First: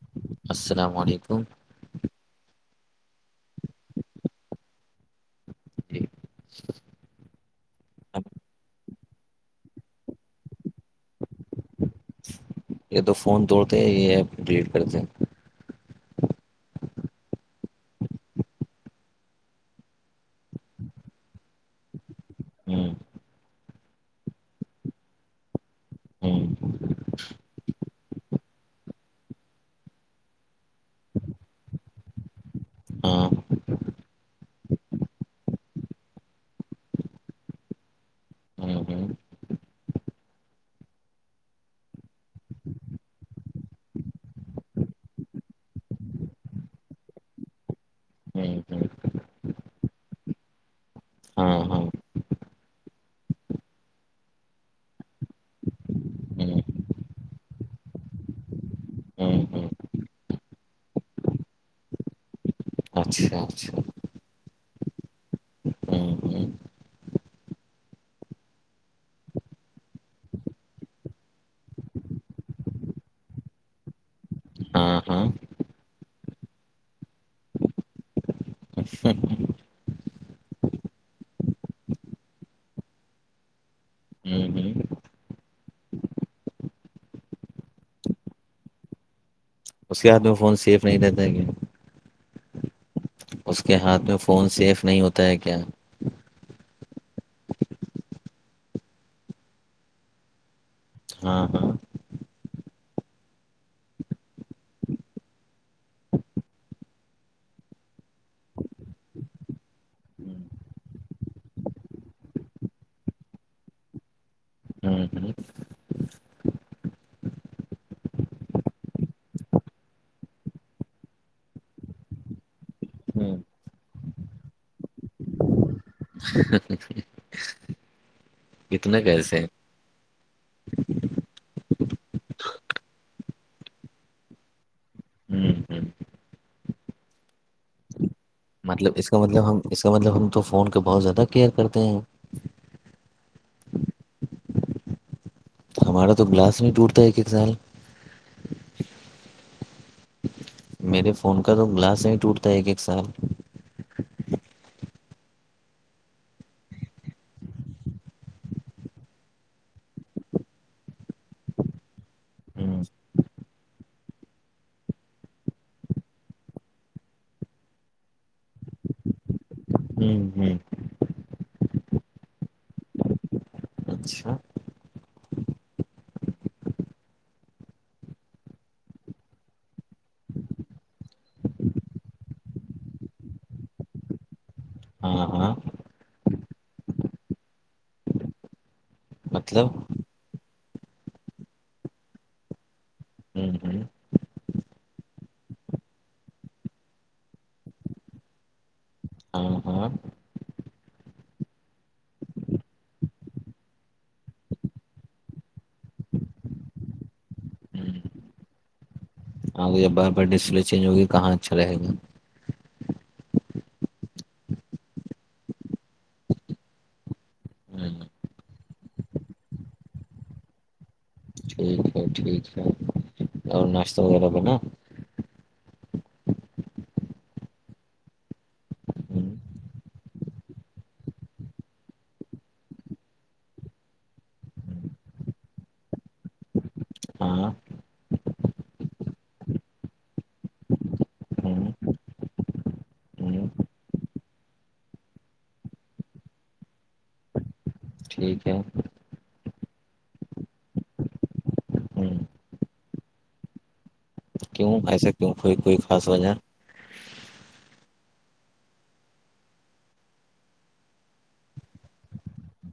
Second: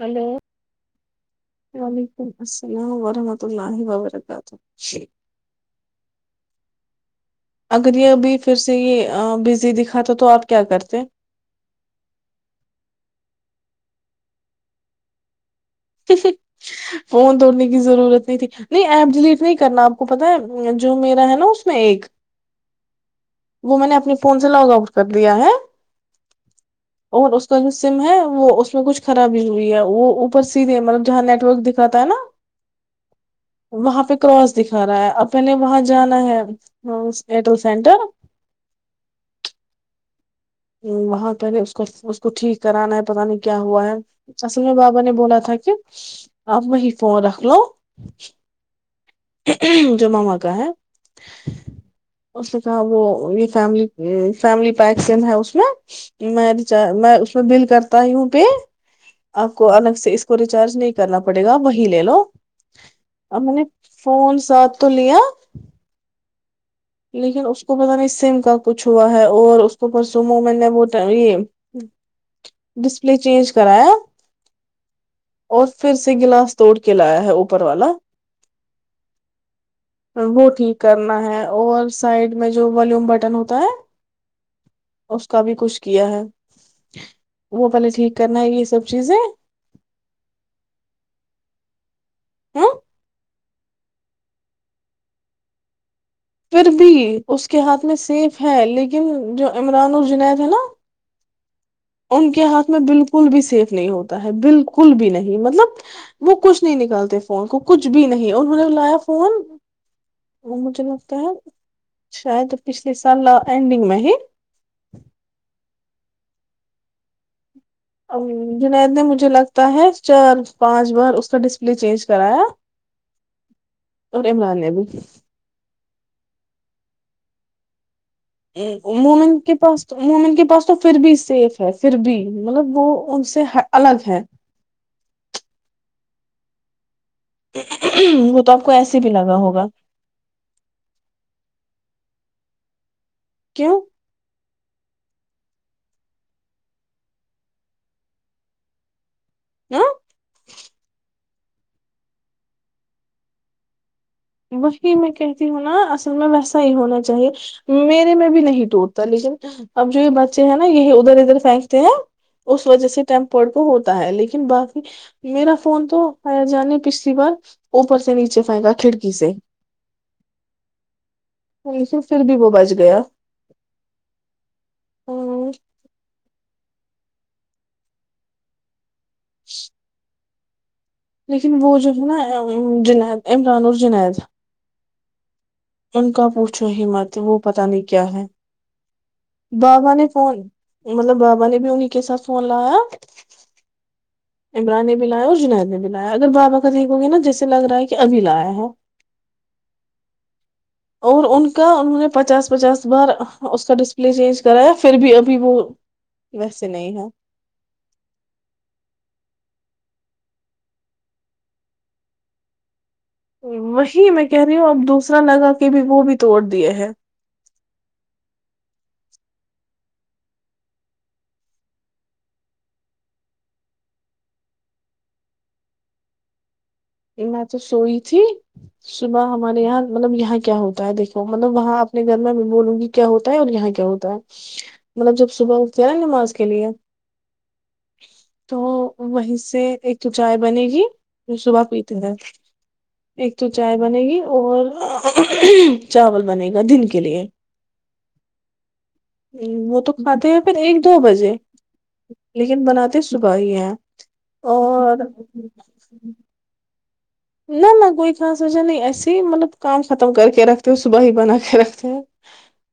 hello السلام علیکم وعلیکم السلام ورحمۃ اللہ وبرکاتہ ٹھیک اگر یہ ابھی پھر سے یہ بزی دکھاتا تو آپ کیا کرتے یہ تو فون توڑتے ہیں یہ ایپ ڈیلیٹ کرتے فون توڑنے کی ضرورت نہیں تھی نہیں ایپ ڈیلیٹ نہیں کرنا آپ کو پت ہے جو میرا ہے نا اس میں ایک ہوں [unintelligible] وہ میں نے اپنے فون سے لاگ آؤٹ کر دیا ہے ہوں اور اس کا جو سم ہے وہ اس میں کچھ خرابی ہوئی ہے وہ اوپر سے سیدے مطل جہ نیٹورک دکھاتا ہے نا ہاں وہاں پہ کراس دکھا رہا ہے پہنے وہاں جانا ہے ہاں ایٹل سینٹر ہاں ہاں [unintelligible] وہاں پہلے اس کو اس کو ٹھیک کرانا ہے پتہ نہیں کیا ہوا ہے اصل میں بابا نے بولا تھا کہ آپ وہیں فون رکھ لو ہوں ہوں جو ماما کا ہے ہاں ہاں [unintelligible] اس نے کہا وہ یہ فیم فیملی پیکند ہے اس میں میں ہوں ریچار میں اس میں بل کرتا ہی ہوں پے ہوں آپ ہوں کو الگ سے اس کو ریچارج نہیں کرنا پڑے گا وہی لے لو ا اچھا میں نے اچھا فون ساتھ تو لیا ہوں ہوں لیکن اس کو پتہ نہیں سم کا کچھ ہوا ہے اور اس کو پرس میں نے یہ ڈسپلے چینج کرایا ہاں ہاں اور پھر سے گلاس توڑ کے لایا ہے اوپر والا ا سر وہ ٹھیک کرنا ہے [unintelligible] اور سائڈ میں جو والوم بٹن ہوتا ہے ہوں ہوں [inaudible] اس کا بھی کچھ کیا ہے وہ پہلے ٹھیک کرنا ہے یہ سب چیزیں اس کے ہاتھ میں فون سیف نہیں رہتا ہے کیا ہ [inaudible] اس کے ہاتھ میں فون سیف نہیں ہوتا ہے کیا پھر بھی اس کے ہاتھ میں سیف ہے لیکن جو عمران ال جنید ہے نا [unintelligible] ان کے ہاتھ میں بالکل بھی سیف نہیں ہوتا ہے بالکل بھی نہیں مطلب وہ کچھ نہیں نکلتے فون کو کچھ بھی نہیں اور نے بلایا فون ہوں مجھے لگتا ہے شاید پچھلے سال اینڈنگ میں ہی ہاں ہوں ا جنید نے مجھے لگتا ہے چار پانچ بار اس کا ڈسپلے چینج کرایا ہوں اور عمران ہے بھی [unintelligible] اتنے عمونا کیسے کے پاس وہومن کے پاس تو پھر بھی سیف ہے پھر بھی مطلب وہ ان سے الگ ہے ہوں ہوں وہ تو آپ کو مطلب ایسے اس بھی کا لگا مطلب ہم ہوگا اس مطلب ہم تو فون پ بہت زیادہ کیئر کرتے ہیں کیوں [inaudible] ہمارا تو گلاس میں ٹوٹتا ہے ایک ایک سال [inaudible] میرے فون کا تو گلاس ہی ٹوٹتا ہے ایک ایک سال وہی میں کہتی ہوں نا اصل میں ویسا ہی ہونا چاہیے میرے میں بھی نہیں ٹوٹتا لیکن اب جو یہ بچے ہیں نا یہی ادھر ادھر پھینکتے ہیں اس ہوں وجہ سے ٹیمپڈ کو ہوتا ہے لیکن باقی میرا فون تو آیا جانے پچھلی بار اوپر سے نیچے پنکا کھڑکی سے جی جی پھر بھی وہ بچ گیا اچھا لیکن وہ جو ہے نا جنید عمران اور جنید ہاں ہاں ان کا پوچھو ہممت وہ پتا نہیں کیا ہے مطلب بابا نے فون مطلب بابا نے بھی انہیں کے ساتھ فون لایا [unintelligible] عمران نے بھی لایا اور جنید نے بھی لایا اگر بابا کاتیک گے نا جیسے لگ رہا ہے کہ ابھی لایا ہے ہاں ہاں اور ان کا انہوں نے پچاس پچاس بار اس کا ڈسپلے چینج کرایا پھر بھی ابھی وہ ویسے نہیں ہے ہوں ہاں بار بار ڈسپلے چینج ہوگی کہاں اچھا رہے گا وہی میں کہہ رہی ہوں اب دوسرا لگا کہ بھی وہ بھی توڑ دیا ہیں ہ ٹھیک ٹھیک ہے اور ناشتہ وغیرہ بھی نا یہ م تو سوئی تھی صبح ہوں، ہمارے یہاں مطلب یہاں کیا ہوتا ہے دیکھو مطلب وہاں اپنے گھر میں میں بولوں گی کیا ہوتا ہے اور یہاں کیا ہوتا ہے مطلب جب صبح اٹتے ہیں نا نماز کے لیے ہاں تو وہیں سے ایک چائے بنے گی جو صبح ہوں پیتی کدا ایک تو ہوں چائے بنے گی اور چاول بنے گا دن کے لیے ٹھیک ہے وہ تو کھاتاتے ہیں پھر ایک دو بجے ہوں لیکن بناتے صبح ہی ہے کیوں ایسا کیوں کوئی کوئی خاص وجہ نہ نہ کوئی خاص وجہ نہیں ایسے ہی مطلب کام ختم کر کے رکھتے ہو صبح ہی بنا کے رکھتے ہو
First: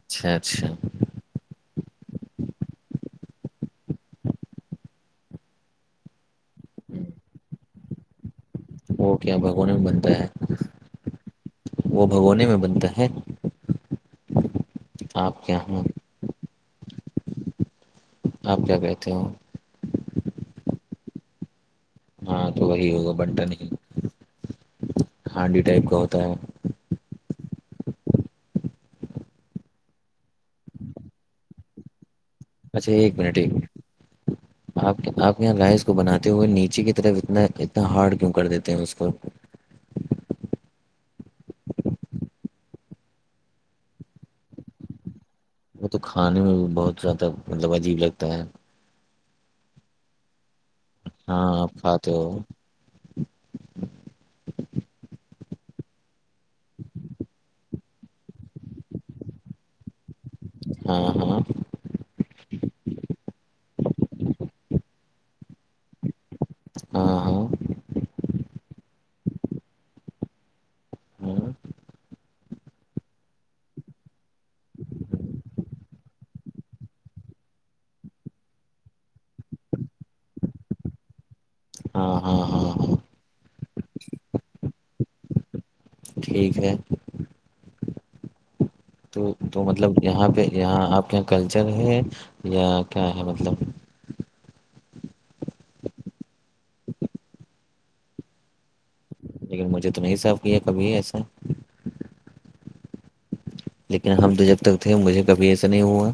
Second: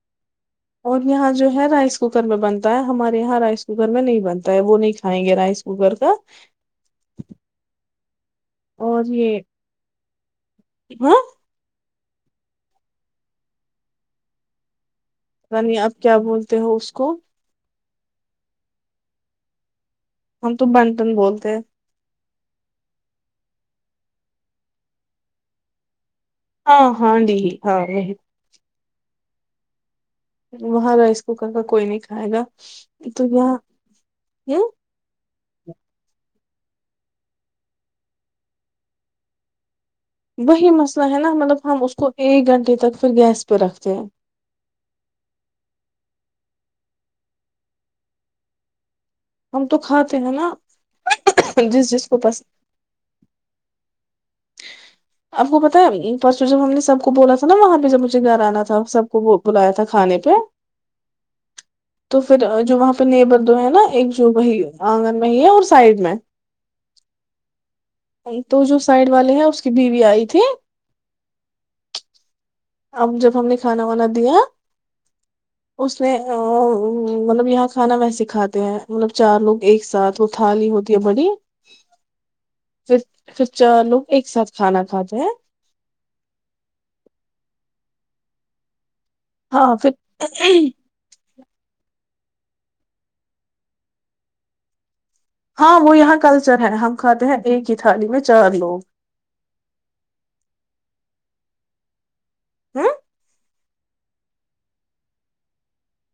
اچھا اچھا یہاں جو ہے رائس کوکر میں بنتا ہے ہمارے یہاں رائس کوکر میں نہیں بنتا ہے وہ نہیں کھائیں گے رائسک وہ کر کا ہوں، اور وہ کیا یہ بھگونے میں بنتا ہے ہاں وہ بھگونے میں بنتا ہے آپ کیا عنی ہاں آپ کیا بولتے ہو اس کو آپ کیا کہتے ہو ہم تو بنٹن بولتے ہیں ہاں تو وہی ہوگا بنٹن ہی ہانڈی ٹائپ کا ہوتا ہے ہ ہاں دی ہاں ر وہاں رائس کوکر کا کوئی نہیں کھائے گا اچھا ایک تو منٹ ایک یہاں یہ آپ کتا آپ کے یہاں ل اس کو بناتے ہوئے نیچے کی طرف اتنا اتنا ہارڈ کیوں کر دیتے ہیں اس کو وہی مسئلہ ہے نا مطلب ہم اس کو ایک گھنٹے تک پھر گیس پہ رکھتے ہیں وہ تو کھانے میں بہت زیادہ مطلب عجیب لگتا ہے ہم تو کھاتے ہیں نا ہاں اپ جس جس کھاتے کو ہو پس آپ کو پتا پرسوں جب ہم نے سب کو بولا تھا نا وہاں پہ جب مجھے گھر آنا تھا سب کو بلایا تھا کھانے پہ ہاں ہاں تو پھر جو وہاں پہ نیبر دو ہے نا ایک جو وہی آنگن میں ہی ہے اور سائڈ میں ہاں ہاں تو جو سائڈ والے ہیں اس کی بیوی آئی تھی ہاں اب جب ہم نے کھانا وانا دیا [inaudible] اس نے مطلب یہاں کھانا ویسے کھاتے ہیں مطلب چار لوگ ایک ساتھ تھالی ہوتی ہے بڑی ہاں ہاں ہاں ہاں پھر پھر چ لوگ ایک ساتھ کھانا کھاتے ہیں ٹھیک ہے تو تو ہاں مطلب یہاں پہ پھر یہاں آپ کے یہاں کلچر ہے یا کیا ہے مطلب ہاں وہ یہاں کلچر ہے ہم کھاتے ہیں ایک ہی تھالی میں چار لوگ لیکن مجھے تو نہیں صاف کیا کبھی ایسے [unintelligible] لیکن ہم تو جب تک تھے مجھے کبھی ایسا نہیں ہوا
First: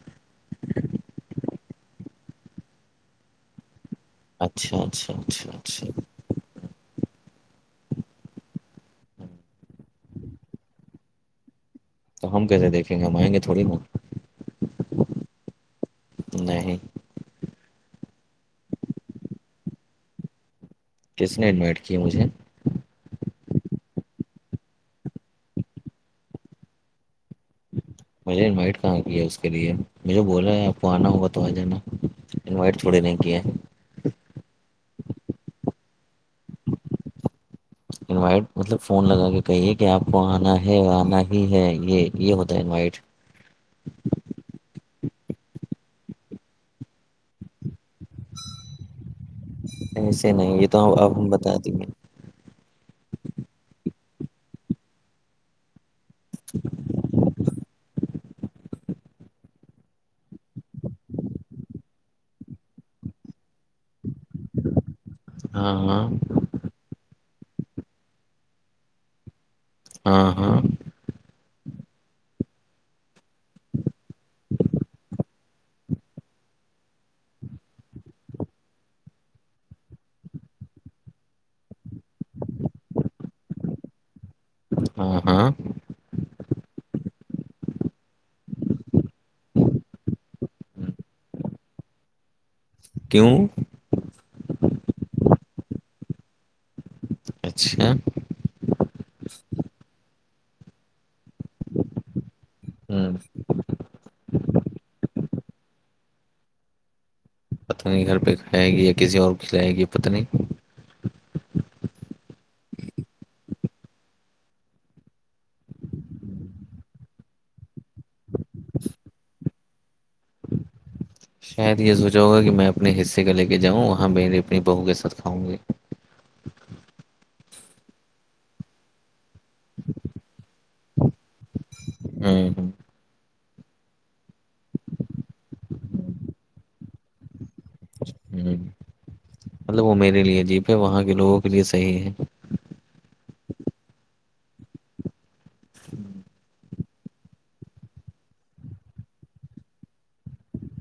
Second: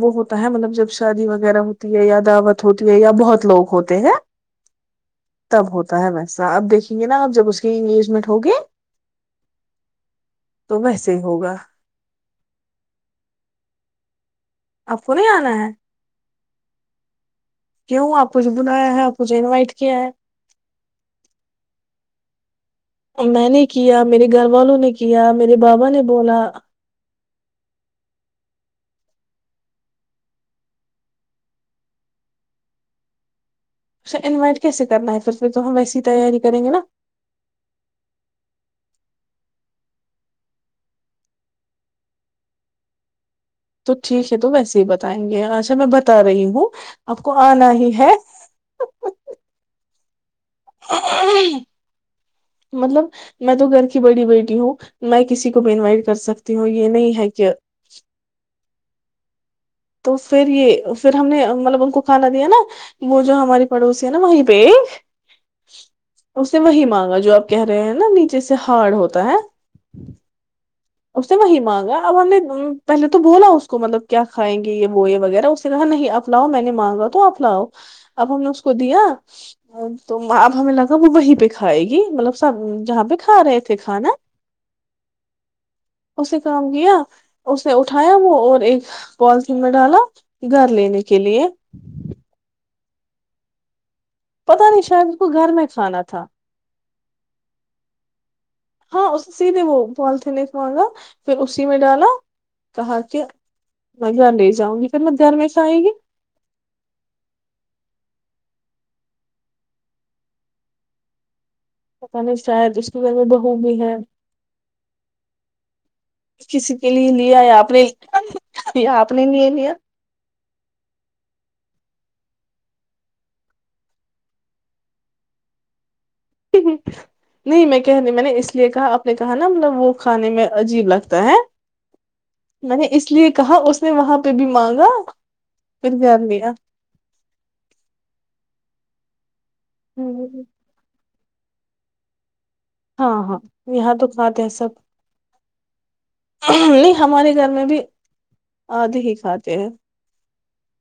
وہ ہوتا ہے مطلب جب شادی وغیرہ ہوتی ہے یا دعوت ہوتی ہے یا بہت لوگ ہوتے ہیں اچھا اچھا اچھا اچھا ا آپ دیکیں گےا آپ جب اس کی انگیجمنٹ ہوگی تو ویسے ہی ہوگا تو ہم کیسے دیکھ گ ہم آئیں گے تھوڑیت اپ کو نہیں انا ہے نہیں کیوں آپ کچھ بنایا ہے آپ کوھ انوائٹ کیا ہے کس نے انوائٹ کی مجھے میں نے کیا میرے گھر والوں نے کیا میرے بابا نے بولا مجھے انوائٹ کیا ہے اس کے لیے مجھے بول رہے ہے آپ کو آنا ہوگا تو آ جانا انوائٹ چوڑی نہیں کی ہے اا انوائٹ کیسے کرنا ہے پھر پھر تو ہم ویسی ہی تیاری کریں گے نا انوائٹ مطلب فون لگا کے کہیے کہ آپ کو آنا ہے آنا ہی ہے یہ یہ ہوتا ہے انوائٹ تو ٹھیک ہے تو ویسے ہی بتائیں گے اچھا میں بتا رہی ہوں آپ کو آنا ہی ہے ایسے نہیں یہ تو آپ ہم بتا دییںے مطلب میں تو گھر کی بڑی بیٹی ہوں میں کسی کو بھی انوائٹ کر سکتی ہوں یہ نہیں ہے کہ تو پھر یہ پھر ہم نے مطلب ان کو کھانا دیا نا وہ جو ہماری پڑوسی ہے نا وہیں بیگ ہاں ہاں سے وہی مانگا جو آپ کہہ رہے ہیں نا نیچے سے ہارڈ ہوتا ہے ہاں ہاں اس سے وہی مانگا اب ہم نے پہلے تو بولا اس کو مطلب کیا کھائیں گے یہ وہ یہ وغیرہ اس نے کہا نہیں اپ لاؤ میں نے مانگا تو اپ لاؤ اب ہم نے اس کو دیا تو اب ہمیں لگا وہ وہیں پہ کھائے گی مطلب سب جہاں پہ کھا رہے تھے کھانا ہ ہاں سے کام گیا اسنے اٹھایا وہ اور ایک پولیتھین میں ڈالا گھر لینے کے لیے کیوں پتا نہیں شاید اس کو گھر میں کھانا تھا اچھا ہاں اس سیدھے وہ پولیتھین ایک مانگا پھر اسی میں ڈالا کہا ک ہوں، بھیا لے جاؤں گی پھر میںدہان میں سے آئے گی پتہ نہیں گھر پہ کھلائے گی یا کسی اور کو کھلائے گی پتہ نہیں پتاہ نہیں شاید اس کے گھر میں بہو بھی ہے کسی کے لیے لیا یا آپ نے آپ نے لے لیا شاید یہ سوچا ہوگا کہ میں اپنے حصے کا لے کے جاؤں وہاں میری اپنی بہو کے ساتھ کھاؤں گی [inaudible] نہیں میں کہنے میں نے اس لیے کہا اپ نے کہا نا مطلب وہ کھانے میں عجیب لگتا ہے ہوں ہوں میں نے اس لیے کہا اس نے وہاں پہ بھی مانگا پھر دھیان دیا ہوں مطلب وہ میرے لیے عجیب ہے وہاں کے لوگوں کے لیے صحیح ہے ہاں ہاں یہاں تو کھاتے ہیں سب نہیں ہمارے گھر میں بھی ادھے ہے کھاتے ہیں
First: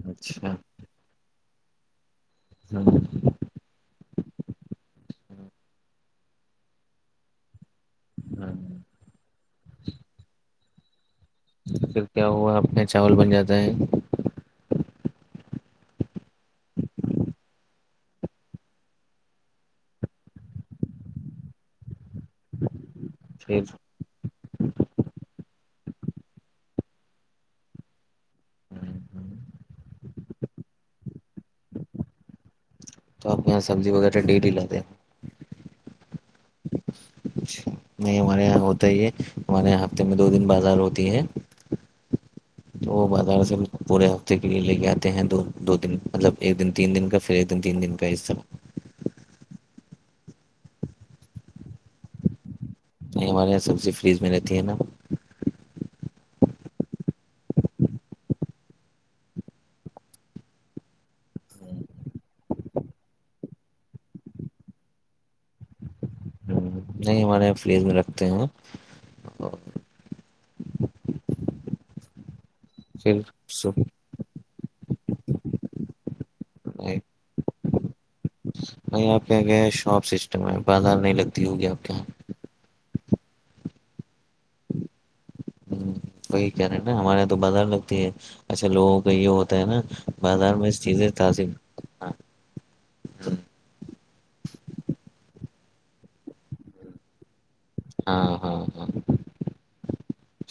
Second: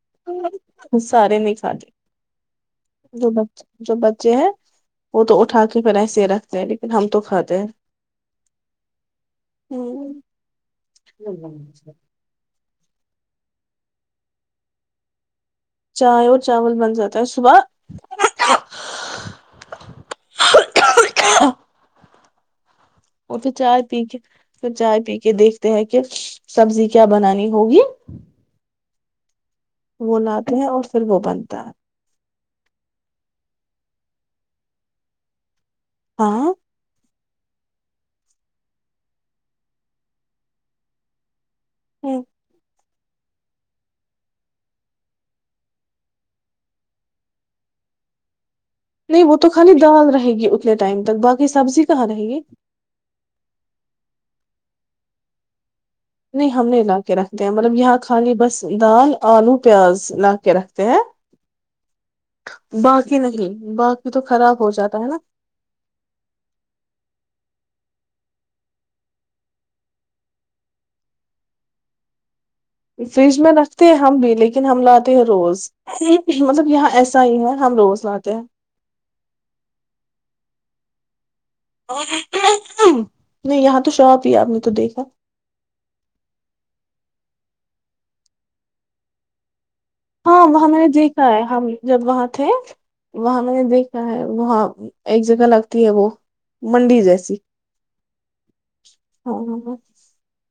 اچھا ہم سارے نہیں کھاتے ہاں جو جو بچے ہیں وہ تو اٹھا کے پھر ایسے ہی رکھتے ہیں لیکن ہم تو کھاتے ہیں ہاں ہو پھر کیا ہوا آپ کے یہاں چاول بن جاتا ہے چائے اور چاول بن جاتا ہے صبح اور پھر چائے پی کے تو چائے پی کے دیکھتے ہیں کہ سبزی کیا بنانی ہوگی وہ لاتے ہیں اور پھر وہ بنتا ہے تو آپ یہاں سبزی وغیرہ ڈیلی لاتے ہاں اچھا نہیں ہمارے یہاں ہوتا ہی ہے ہمارے یہاں ہفتے میں دو دن بازار ہوتی ہے ہو تو وہ بازار سے پورے ہفتے کے لیے لے کے آتے ہیں دو دو دن مطلب ایک دن تین دن کا پھر ایک دن تین دن کا ایسا نہیں وہ تو خالی دال رہے گی اتنے ٹائم تک باقی سبزی کہاں رہے گی نہیں ہمارے یہاں سبزی فریز میں رہتی ہے نا نہیں ہم نہیں لا کے رکھتے ہیں مطلب یہاں خالی بس دال آلو پیاز لا کے رکھتے ہیں جی باقی نہیں باقی تو خراب ہو جاتا ہے نا نہیں ہمارے فریز میں رکھتے ہیں اور پھر فریج میں سب رکھتے ہیں ہم بھی لیکن ہم لاتے ہیں روز مطلب یہاں ایسا ہی ہے ہم روز لاتے ہیں نہیں آپ پہلے شاپ سسٹم ہے بازار نہیں لگتی ہوگی آب نہیں یہاں تو شاپ ہی آپ نے تو دیکھا ہوں، وہی کہہ رہے ہیں نا ہمارے یہاں تو بازار لگتی ہے اچھا لوگوں کا یہ ہوتا ہے نا ہاں بازار وہاں میں اس نے چیزیں دیکھا ہے تازی ہم جب ہاں وہاں تھے وہاں میں نے دیکھا ہے وہاں ایک جگہ لگتی ہے وہ منڈی جیسی ہاں ہاں ہاں ہاں ہاںاں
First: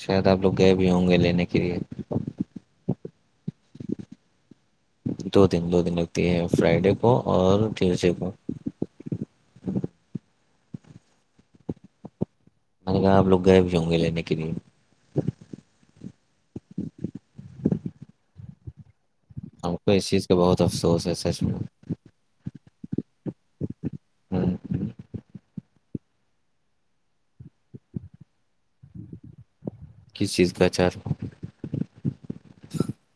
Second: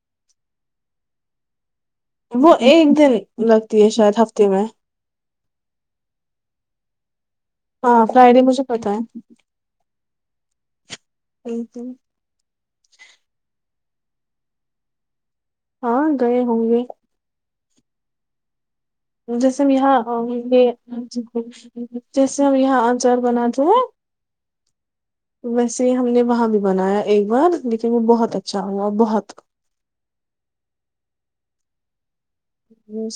شاید آپ لوگ گئے بھی ہوں گے لینے کے لیے وہ ایک دن لگتی ہے شاید ہفتے میں دو دن دو دن لگتی ہے فرائیڈے کو اور ہاں ٹیوزڈے کو فرائیڈے مجھے پتا ہےی میں نے کہا آ لوگ گئے بھی ہوں گے لینے کے لیے ہاں گئے ہوں گے جیسے ہم کو یہاں اس چیز کا بہت یہ افسوس ہے سچ میں جیسے ہم یہاں انچار بناتے ہیں ہوں ویسے ہم نے وہاں بھی بنایا ایک بار لیکن میں بہت اچھا ہ گا اور بہت کس چیز کا اچار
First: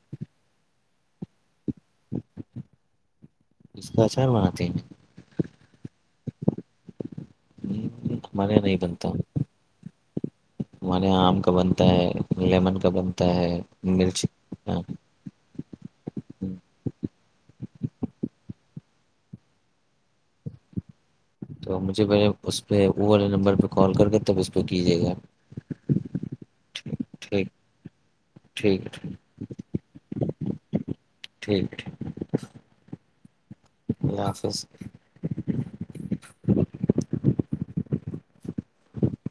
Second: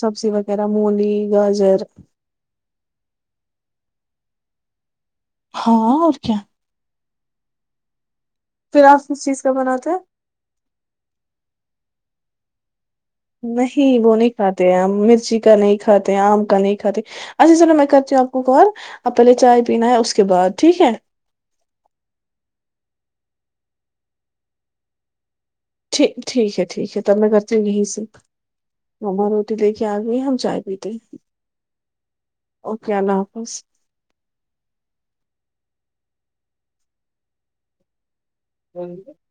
سبزی وغیرہ مولی گاجر اس کاچار م آاتتے ہیں ہاں اور کیا ہوں، ہمارے یہاں نہیں پھر آپ بنتا ک چیز کا بناتے ہیں ہمارے یہاں آم کا بنتا ہے لیمن کا بنتا ہے نہیں وہ مرچ نہیں کھاتے ہیں ہاں ہم مرچی کا نہیں کھاتے آم کا نہیں کھاتے اچھا چلو میں کرتی ہوں آپ کو کال اب پہلے چائے پینا ہے اس کے بعد ٹھیک ہے تو مجھے پے اس پہ وہ والے نمبر پہ کال کر کے تب اس پہ کیجیے گا یک ٹھیک ہے ٹھیک ہے تب میں ٹھیک کرتی ہوں یہی سے ٹھیک ہمار روٹی لے کے آ گئی ہم چائے پیتے ٹھیک ہےٹھیک اوکے اللہ حافظ اللہ حافظ ب [inaudible]